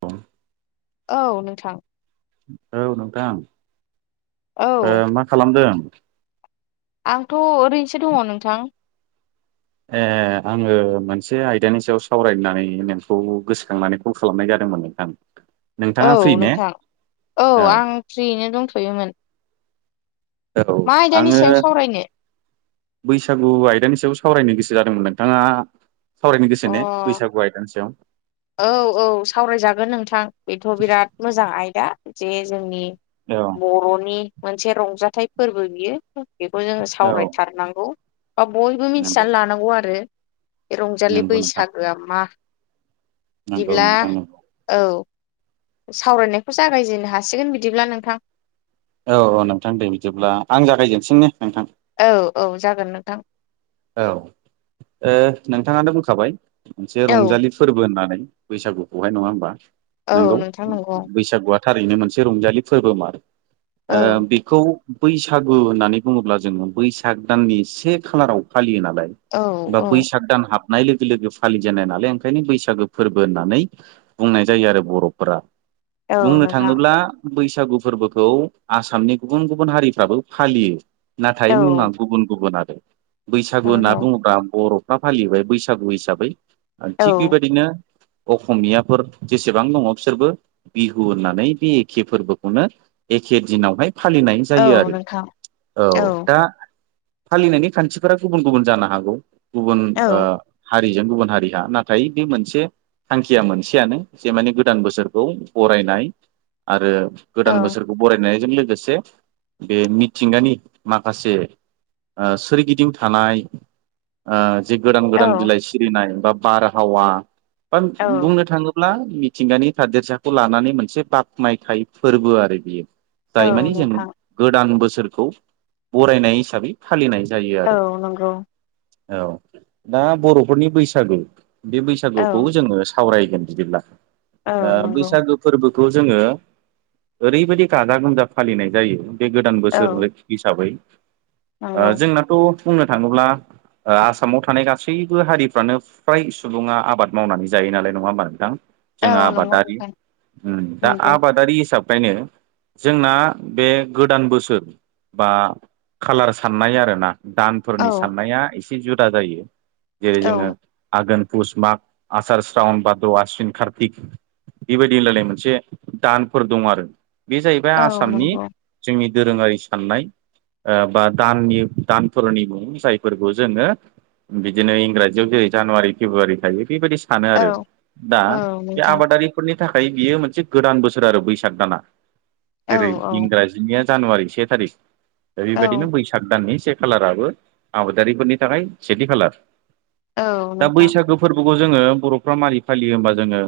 औ औ नोंथां। औ नोंथां औ ओ मा खालामदों? आंथ' ओरैनोसो दङ नोंथां। ए आङो मोनसे आयदानि सायाव सावरायनो होननानै नोंखौ गोसखांनानै कल खालामनाय जादोंमोन नोंथां। औ नोंथाङा फ्रि ने नोंथां औ आं फ्रियैनो दंथ'योमोन। औ मा आयदानि आङो सायाव सावरायनो बैसागु आयदानि सायाव सावरायनो गोसो जादोंमोन नोंथाङा सावरायनो गोसो ने अ बैसागु आयदानि सायाव? औ औ सावरायजागोन नोंथां बेथ' बिराद मोजां आयदा जे जोंनि औ बर'नि मोनसे रंजाथाइ फोरबो बियो बेखौ जोङो औ सावरायथारनांगौ। बा बयबो नंगौ मिथिनानै लानांगौ आरो बे रंजालि नंगौ नोंथां बैसागोआ मा। नंगौ बिदिब्ला नोंथां नंगौ औ सावरायनायखौ जागायजेनो हासिगोन बिदिब्ला नोंथां। औ औ नोंथां दे बिदिब्ला आं जागायजेनसै ने नोंथां? औ औ जागोन नोंथां। औ ओ नोंथाङानो बुंखाबाय मोनसे औ रंजालि फोरबो होननानै बैसागुखौहाय नङा होमबा औ नोंगौ नोंथां नंगौ बैसागुआ थारैनो मोनसे रंजालि फोरबोमार ओ औ बि खौ बैसागु होननानै बुङोब्ला जोङो बैसाग दाननि से खालाराव फालियो नालाय औ बा औ बैसाग दान हाबनाय लोगो लोगो फालिजेनो नालाय ओंखायनो बैसागो फोरबो होननानै बुंनाय जायो आरो बर'फोरा औ बुंनो नोंथां थाङोब्ला बैसागु फोरबोखौ आसामनि गुबुन गुबुन हारिफ्राबो फालियो नाथाय मुङा औ गुबुन गुबुन आरो। बैसागु होनना नंगौ बुङोबा बर'फ्रा फालिबाय बैसागु हिसाबै। आरो औ थिग बेबायदिनो अखमियाफोर जेसेबां दङ बिसोरबो बिहु होननानै बे एखे फोरबोखौनो एखे दिनावहाय फालिनाय औ जायो आरो नोंथां औ दा फालिनायनि खान्थिफोरा गुबुन गुबुन जानो हागौ गुबुन ओ हारिजों गुबुन हारिहा नाथाय बे मोनसे थांखिया मोनसेयानो जे माने गोदान बोसोरखौ बरायनाय आरो औ गोदान बोसोर खौ बरायनायजों लोगोसे बे मिथिंगानि माखासे ओ सोरगिदिं थानाय ओ जे गोदान गोदान औ बिलाइ सिरिनाय बा बारहावा बा औ बुंनो थाङो ब्ला मिथिंगानि थादेरसाखौ लानानै मोनसे बाख्नायथाय फोरबो आरो बियो। औ जाय मानि जों नोंथां गोदान बोसोरखौ बरायनाय हिसाबै फालिनाय जायो आरो। औ नंगौ। औ दा बर'फोरनि बैसागु बे औ बैसागुखौबो जोङो सावरायगोन बिदिब्ला औ ओ नंगौ बैसागो फोरबोखौ जोङो ओरैबायदि गाजा गोमजा फालिनाय जायो बे गोदान औ बोसोर हिसाबै ओ नंगौ जोंनाथ' बुंनो थाङोब्ला आसामाव थानाय गासैबो हारिफ्रानो फ्राय सुबुङा आबाद मावनानै जायो नालाय नङा होनोमबा नोंथां। औ जोङो नंगौ आबादारि नोंथां उम दा नंगौ आबादारि हिसाब बेयनो जोंना बे गोदान बोसोर बा कालार साननाय आरो ना औ दानफोरनि साननाया एसे जुदा जायो जेरै औ जोङो आघोन पुस माग आसचार स्रावन बाद्र आसिन कार्तिक बेबायदि होनलायलाय मोनसे दानफोर दं आरो बे जाहैबाय औ आसामनि नंगौ जोंनि दोरोङारि साननाय ओ बा दाननि दान धरनि मुं जायफोरखौ जोङो बिदिनो इंराजियाव जेरै जानुवारि फेब्रुवारि थायो बेबादि सानो औ आरो दा औ बे नोंथां आबादारि फोरनि थाखाय बियो मोनसे गोदान बोसोर आरो बैसाग दाना औ जेरै औ इंराजि जिनिया जानुवारि से थारिख दा बेबायदिनो औ बैसाग दाननि से खालाराबो आबादारिफोरनि थाखाय सेथि खालार औ दा नोंथां बैसागो फोरबोखौ जोङो बर'फ्रा मारै फालियो होनोमबा जोङो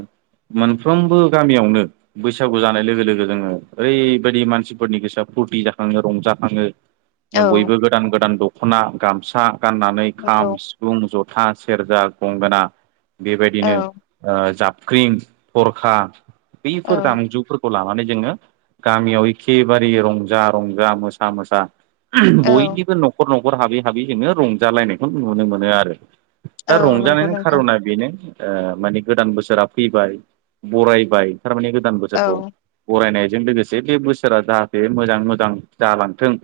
मोनफ्रोमबो गामियावनो बैसागु जानाय लोगो लोगो जोङो ओरैबायदि मानसिफोरनि गोसोआ फुरथि जाखाङो रंजाखाङो औ बयबो गोदान गोदान दख'ना गामसा गाननानै खाम नंगौ सि फुं जथा, सेरजा, गंगोना औ बेबायदिनो ओ जाबख्रिम, थरखा बैफोर औ दामजुफोरखौ खौ लानानै जोङो गामियाव एखेबारे रंजा रंजा मोसा मोसा औ बयनिबो न'खर न'खर हाबै हाबै जोङो रंजालायनायखौ नुनो मोनो आरो। दा औ नंगौ रंजानायनि नोंथां खारना बेनो ओ माने गोदान बोसोरा फैबाय बरायबाय थारमाने गोदान औ बोसोरखौ बरायनायजों लोगोसे बे बोसोरा जाहाथे मोजां मोजां जालांथों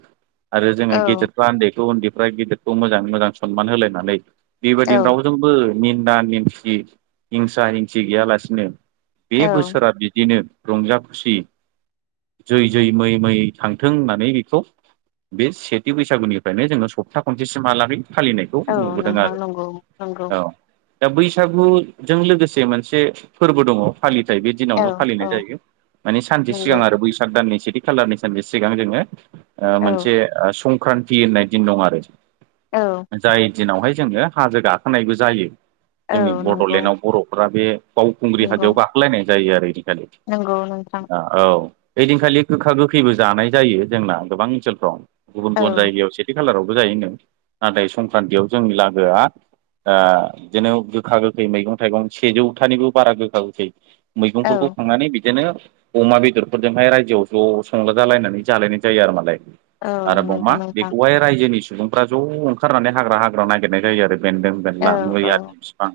आरो जोङो औ गेदेरफ्रा उन्दैखौ उन्दैफ्रा गेदेरखौ मोजाङै मोजां सनमान होलायनानै औ बेबायदिनो राव जोंबो निन्दा निन्स हिंसा हिंसि गैयालासिनो बे औ बोसोरा बिदिनो रंजा खुसि जै जै मै मैयै थांथों होननानै बेखौ बे सेथि बैसो बैसागुनिफ्रायनो जोङो सप्ता खनसेसिमहालागै फालिनायखौ औ नुबोदों नोंथां आरो नंगौ नंगौ औ दा बैसागुजों लोगोसे मोनसे फोरबो दङ फालिथाय बे औ दिनावनो औ फालिनाय जायो माने सानसे सिगां नंगौ आरो बैसाग दाननि सेथि खालारनि सानसे सिगां जोङो ओ औ मोनसे ओ संक्रान्ति होननाय दिन दं आरो औ। जाय दिनावहाय जोङो हाजो गाखोनायबो जायो। औ जोंनि नंगौ बड'लेण्डआव बर'फोरा बे बावखुंग्रि हाजोयाव गाखोलायनाय जायो आरो एदिखालि नोंगौ नोंथां। औ ओइदिनखालि गोखा गोखैबो जानाय जायो जोंना गोबां ओनसोलफ्राव। गुबुन औ गुबुन जायगायाव सेथि खालारावबो जायो नो नाथाय संक्रान्तियाव जोंनि लागोआ ओ बिदनो गोखा गोखै मैगं थाइगं सेजौथानिबो बारा गोखा गोखै औ मैगंफोरखौ खांनानै बिदिनो अमा बेदरफोरजोंहाय रायजोआव ज' संजा जालायनानै जालायनाय जायो आरो मालाय औ। नंगौ अमा नोंथां बेखौहाय रायजोनि सुबुंफ्रा ज' ओंखारनानै हाग्रा हाग्रा नागिरनाय जायो आरो बेन्दों औ मेरला औ मैयानि फिफां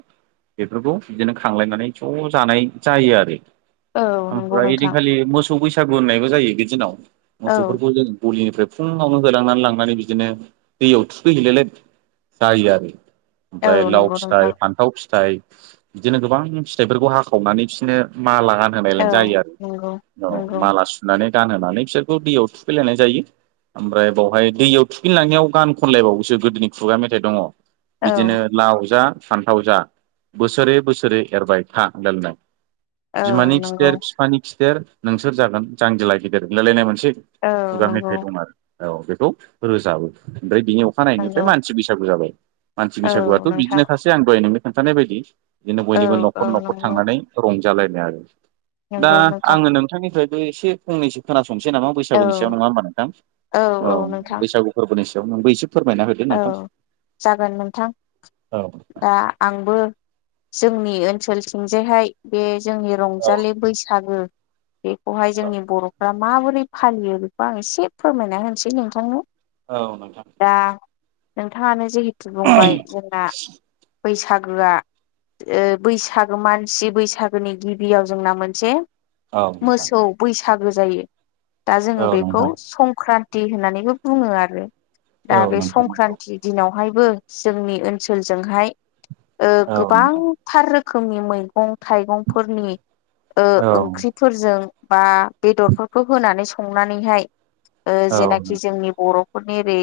बेफोरखौ बिदिनो खांलायनानै ज' जानाय जायो आरो। औ नंगौ ओमफ्रा हेदिन नोंथां एखालि मोस मोसौ बैसागु होननायबो जायो बि दिनाव औ मोसौफोरखौ जों गलिनिफ्राय फुं फावनो होलांनानै लांनानै बिदिनो दैयाव थुखैहैलायलाय जायो आरो औ ओमफ्राय लाव नंगौ फिथाइ नोंथां फान्थाव फिथाइ बिदिनो गोबां फिथाइफोरखौ हाखावनानै बिसोरनो माला गान औ गानहाय जायो आरो नंगौ औ नंगौ माला सुनानै गानहोनानै बिसोरखौ दैयाव थुखैलायनाय जायो ओमफ्राय बावहाय दैयाव थुखैनो लांनायाव गान खनलायबावोसो गोदोनि खुगा मेथाइ दङ औ बिदिनो लाव जा फान्थाव जा बोसोरै बोसोरै एरबाय था होनलाय लायनाय औ बिमानि नंगौ खिथेर बिफानि खिथेर नोंसोर जागोन जांजेला गिदिर होनलाय लायनाय मोनसे औ खुगा नंगौ मेथाइ दं आरो औ बेखौ रोजाबो ओमफ्राय बिनि अखानायनायनिफ्राय नंगौ मान सि बैसागु जाबाय मानसि औ बैसागुआथ' बिदिनो नोंथां सासे आं दहाय नोंनो खोन्थानाय बायदि बिदिनो औ बयनिबो औ न'खर न'खर नंगौ थांनानै रंजालायनाय आरो दा नंगौ नोंथां आङो नोंथांनिफ्रायबो एसे फंनैसो खोनासंसै नामा औ बैसागुनिसायाव नङा होमबा नोंथां औ बैसागु फोरबोनि सायाव नोंबो एसे फोरमायना होदो औ नोंथां जागोन नोंथां औ दा आंबो जोंनि ओनसोलथिंजायहाय बे जोंनि औ रंजालि बैसागो बेखौहाय जोंनि बर'फ्रा माबोरै फालियो बेखौ आं एसे फोरमायना होनसै नोंथांनो औ नोंथां दा नोंथाङानो जिहेथु बुंबाय जोंना बैसागोआ ओ बैसागो मानसि बैसागोनि गिबियाव जोंना मोनसे औ नोंथां मोसौ बैसागो जायो दा जोङो औ बेखौ नोंथां संख्रान थि होननानैबो बुङो आरो औ नोंथां नंगौ जि दिनावहायबो जोंनि ओनसोलजोंहाय ओ औ गोबां नोंथां थार रोखोमनि मैगं थाइगंफोरनि ओ औ ओंख्रि फोरजों बा बेदरफोरखौ होनानै संनानै हाय ओ औ जेनाखि नोंथां जोंनि बर'फोरनि ओरै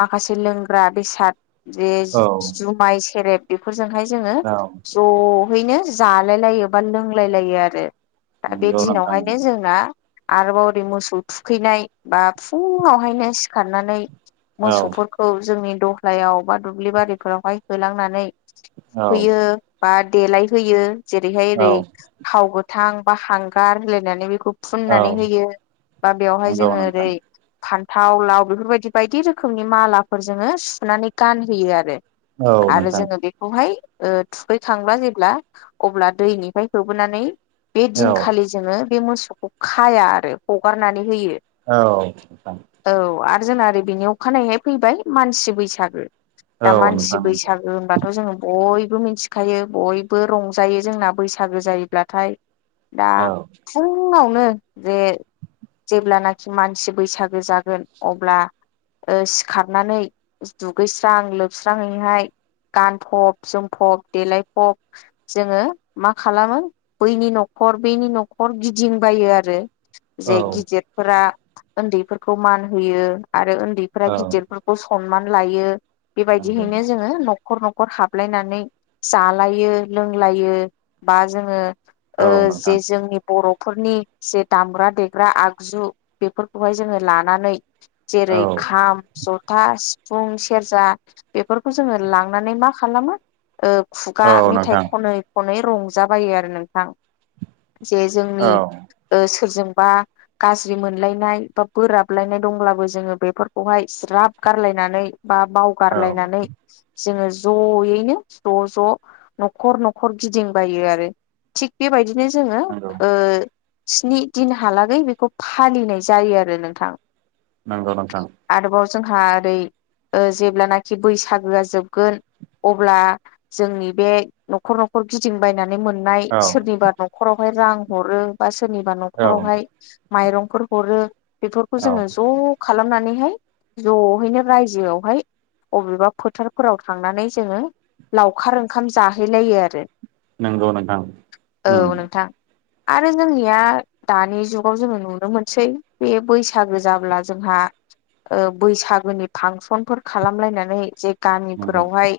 माखासे लोंग्रा बेसाद बे औ जुमाय सेरेब बेफोरजोंहाय जोङो जहैनो जालाय लायो बा लोंलाय लायो आरो दा बे नंगौ नोंथां दिनावहायनो जोंना आरोबाव ओरै मोसौ थुखैनाय बा फुङावहायनो सिखारनानै औ मोसौफोरखौ जोंनि दलायाव बा दुब्लि बारिफोरावहाय होलांनानै औ होयो बा देलाय होयो जेरैहाय औ ओरै थाव गोथां बा हांगार होलायनानै बेखौ औ फुननानै होयो बा बेवहाय नंगौ जोङो नोंथां ओरै फान्थाव लाव बेफोरबायदि बायदि रो खोमनि मालाफोरजोंनो सुनानै गानहोयो आरो औ आरो नोंथां जोङो बेख खौहाय ओ थुखैखांब्ला जेब्ला अब्ला दैनिफ्राय होबोनानै बे औ दिनखालि जोंङो बे मोसौखौ खाया आरो हगारनानै होयो औ नोंथां औ आरो जोंना ओरै बेनि अखानायैहाय फैबाय मानसि बैसागो दा औ मानसि नोंथां बैसागो होनबा थ' जोङो बयबो मिथिखायो बयबो रंजायो जोंना बैसागो जायोब्लाथाय दा औ फुङावनो जे जेब्लानाखि मानसि बैसागो जागोन अब्ला ओ सिखारनानै दुगैस्रां लोबस्रङैहाय गानफब जोमफब देलायफब जोङो मा खालामो बैनि न'खर बेनि न'खर गिदिंबायो आरो जे औ गिदिरफोरा उन्दैफोरखौ मान होयो आरो उन्दैफोरा औ गिदिर सनमान लायो नंगौ बेबायदियैनो जोङो नखर न'खर न'खर हाबलायनानै जालायो लोंलायो बा जोङो ओ औ नोंथां जे जोंनि बर'फोरनि जे दामग्रा देग्रा आगजु बेफोरखौहाय जोङो लानानै औ जेरै- खाम जथा सिफुं सेरजा बेफोरखौ जोङो लांनानै मा खालामो? ओ खुगा औ मेथाइ नोंथां ख'नोय ख'नोय रंजाबायो आरो नोंथां जे जोंनि औ ओ सोरजोंबा गाज्रि मोनलायनाय बा बोराबलायनाय दंब्लाबो जोङो बेफोर- खौहाय ज्राब गारलायनानै बा औ बावगारलायनानै जोङो ज'यैनो ज' ज' न'खर न'खर गिदिंबायो आरो। थिग बेबायदिनो जोङो नंगौ ओ स्नि दिनहालागै बिखौ फालिनाय जायो आरो नोंथां। नंगौ नोंथां। आरोबाव जोंहा ओरै ओ जेब्लानाखि बैसागोआ जोबगोन अब्ला जोंनि बे न'खर न'खर गिदिं बायनानै मोन- नाय औ सोरनिबा न'खरावहाय रां हरो बा सोरनिबा औ न'खरावहाय माइरंफोर हरो बेफोरखौ औ जोङो ज' खालामनानैहाय ज'हैनो रायजोआवहाय अबेबा फोथारफोराव थांनानै जोङो लावखार ओंखाम जाहैलायो आरो। नंगौ नोंथां औ उम नोंथां। आरो जोंनिया दानि जुगाव जोङो नुनो मोनसै बे बैसागो जाब्ला जोंहा ओ बैसागुनि फांसनफोर खालामलायनानै जे नंगौ गामिफोरावहाय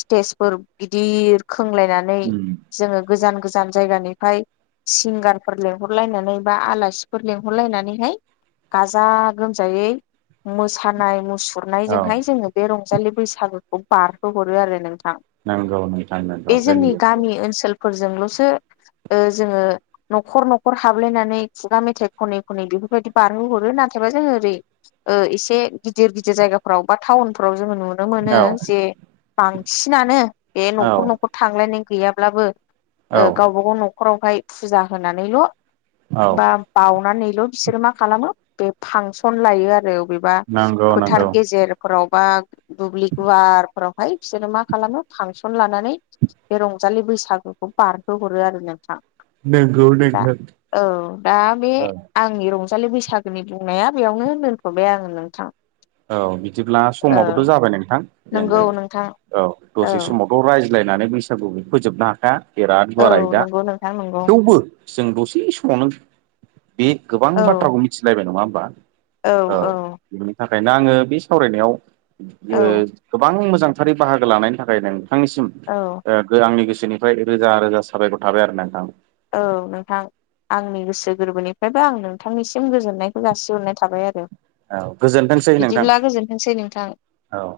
स्टेजफोर गिदिर खोंलायनानै उम जोङो गोजान गोजान जायगानिफ्राय सिंगारफोर लेंंहरलायनानै बा आलासिफोर लेंंहरलायनानैहाय गाजा गोमजायै मोसानाय औ मुसुरनायजोंहाय जोङो बे रंजालि बैसागुखौ बारहोहरो आरो नोंथां। नंगौ नोंथां बे नंगौ जोंनि जोंनिजों गामि ओनसोलफोरजोंल'सो ओ जोङो न'खर न'खर हाबलायनानै खुगा मेथाइ खनै खनै बेफोरबायदि बारहोहरो नाथायबा जोङो ओरै ओ एसे गिदिर गिदिर जायगाफ्राव बा टाउनफ्राव जोङो नुनो मोनो औ जे बांसिनानो बे औ न'खर न'खर थांलायनाय गैयाब्लाबो औ ओ गावबा गाव न- खरावहाय फुजा होनानैल' औ बा बावउनानैल' बिसोरो मा खालामो बे फांसन लायो आरो। बबेबा नंगौ फोथार नंगौ गेजेरफोराव बा दुब्लि गुवारफोराव। ओमफ्राय बिसोरो मा खालामो फांसन लानानै बे रंजालि बैसागुखौ बारहो हरो आरो नोंथां। दा औ दा बे औ आंनि रंजालि बैसागुनि बुंनाया बेयावनो दोनथ'बाय आङो नोंथां। औ बिदिब्ला औ समाबोत' जाबाय नोंथां जोङो नंगौ नोंथां औ औ दसे समाव रायज्लायनानै बैसागु फोजोबनो हाखाया बेराद औ गुवाराय दा। नंगौ नोंथां नंगौ थेवबो जों दसे समावनो बे गोबां औ बाथ्राखौ मिथिलायबाय नङा होमबा? औ औ बिनि थाखायनो आंङो बे सावरायनायाव औ ओ गोबां मोजांथारै बाहागो लानायनि थाखायनो नोंथांनिसिम औव आंनि गोसोनिफ्राय रोजा रोजा साबायखर थाबाय आरो ना नोंथां। औव नोंथां आंनि गोसो गोरबोनिफ्रायबो आं नोंथांनिसिम गोजोननायखौ जासिहरनाय थाबाय आरो। औ गोजोनथोंसै नोंथां बिदिब्ला गोजोनथोंसै नोंथां। औव।